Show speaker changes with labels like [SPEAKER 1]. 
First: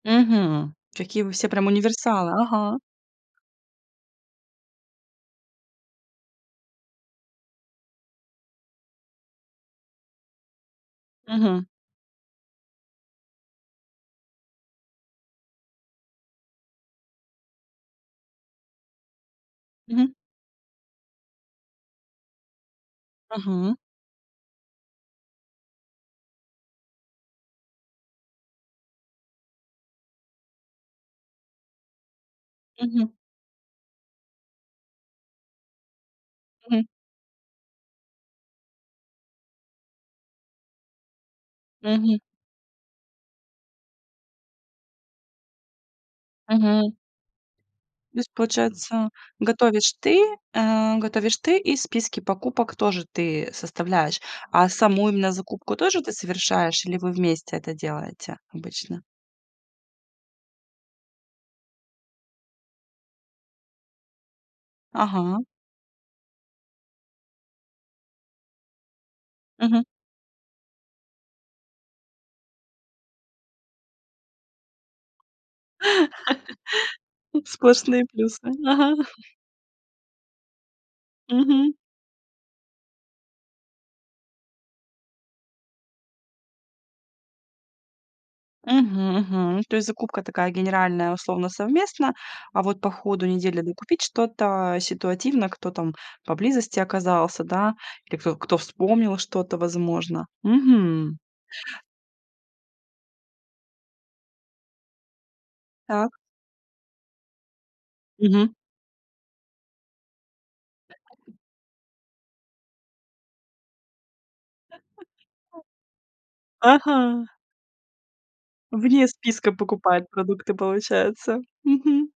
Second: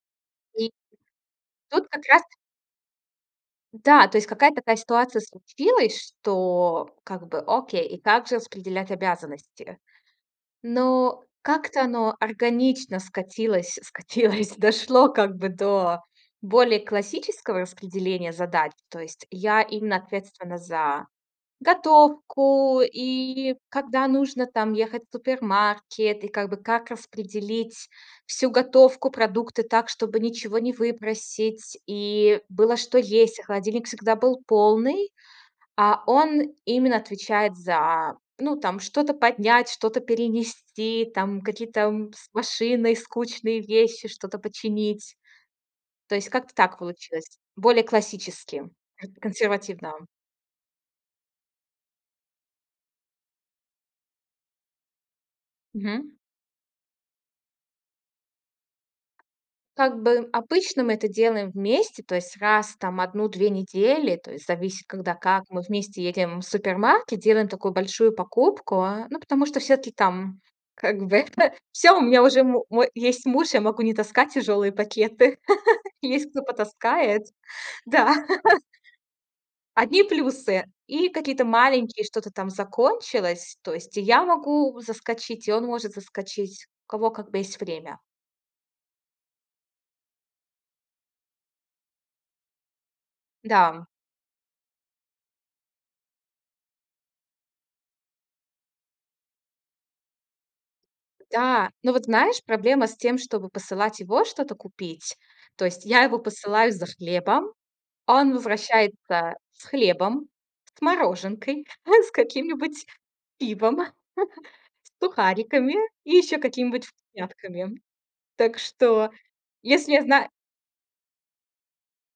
[SPEAKER 1] [unintelligible]
[SPEAKER 2] Мгм. Какие вы все прям
[SPEAKER 1] Тут как раз
[SPEAKER 2] универсалы.
[SPEAKER 1] т
[SPEAKER 2] Ага.
[SPEAKER 1] Да, то есть какая-то такая ситуация случилась, что как бы, окей, и как же распределять обязанности? Ну,
[SPEAKER 2] Мгм.
[SPEAKER 1] как-то оно органично скатилось скатилось, дошло как бы до более классического распределения задач. То есть я именно
[SPEAKER 2] Мгм.
[SPEAKER 1] ответственна за готовку. И
[SPEAKER 2] Мгм.
[SPEAKER 1] когда нужно там ехать в супермаркет, и как бы как распределить всю готовку, продукты так, чтобы ничего не выбросить. И было что
[SPEAKER 2] Мгм.
[SPEAKER 1] есть, и холодильник всегда был полный. А он
[SPEAKER 2] Мгм.
[SPEAKER 1] именно отвечает за, ну, там что-то поднять, что-то перенести, там какие-то, м,
[SPEAKER 2] Мгм.
[SPEAKER 1] с машиной скучные вещи, что-то починить. То есть как-то так
[SPEAKER 2] Мгм.
[SPEAKER 1] получилось. Более
[SPEAKER 2] То есть
[SPEAKER 1] классически,
[SPEAKER 2] получается,
[SPEAKER 1] консервативно.
[SPEAKER 2] готовишь ты. Э, готовишь ты, и списки покупок тоже ты составляешь, а саму именно закупку тоже
[SPEAKER 1] Мгм.
[SPEAKER 2] ты совершаешь или вы вместе это делаете обычно?
[SPEAKER 1] Как бы, обычно мы это делаем вместе. То есть раз там в 1-2 недели, то есть зависит, когда
[SPEAKER 2] Ага.
[SPEAKER 1] как, мы вместе едем в супермаркет, делаем такую большую покупку, э. Ну, потому что
[SPEAKER 2] Мгм.
[SPEAKER 1] всё-таки там, как бы, всё, у меня уже му мо есть муж, я могу не таскать тяжёлые пакеты. Есть, кто потаскает.
[SPEAKER 2] М, сплошные
[SPEAKER 1] Да.
[SPEAKER 2] плюсы, м, ага.
[SPEAKER 1] Одни плюсы. И какие-то
[SPEAKER 2] Мгм.
[SPEAKER 1] маленькие что-то там закончилось. То есть и я могу заскочить, и он может заскочить, у кого, как бы, есть время.
[SPEAKER 2] Мгм, мгм. То есть закупка такая генеральная, условно, совместно, а вот по ходу недели
[SPEAKER 1] Да.
[SPEAKER 2] докупить что-то ситуативно, кто там поблизости оказался, да, или кто кто вспомнил что-то, возможно. Мгм.
[SPEAKER 1] Да. Ну, вот знаешь, проблема с тем, чтобы посылать его что-то купить. То есть я
[SPEAKER 2] Так.
[SPEAKER 1] его посылаю за хлебом. Он
[SPEAKER 2] Мгм.
[SPEAKER 1] возвращается с хлебом, с мороженкой, с каким-нибудь пивом, с сухариками и ещё какими-нибудь
[SPEAKER 2] Ага.
[SPEAKER 1] вкусняшками. Так
[SPEAKER 2] Вне
[SPEAKER 1] что,
[SPEAKER 2] списка
[SPEAKER 1] если я
[SPEAKER 2] покупает
[SPEAKER 1] знаю
[SPEAKER 2] продукты, получается. Мгм.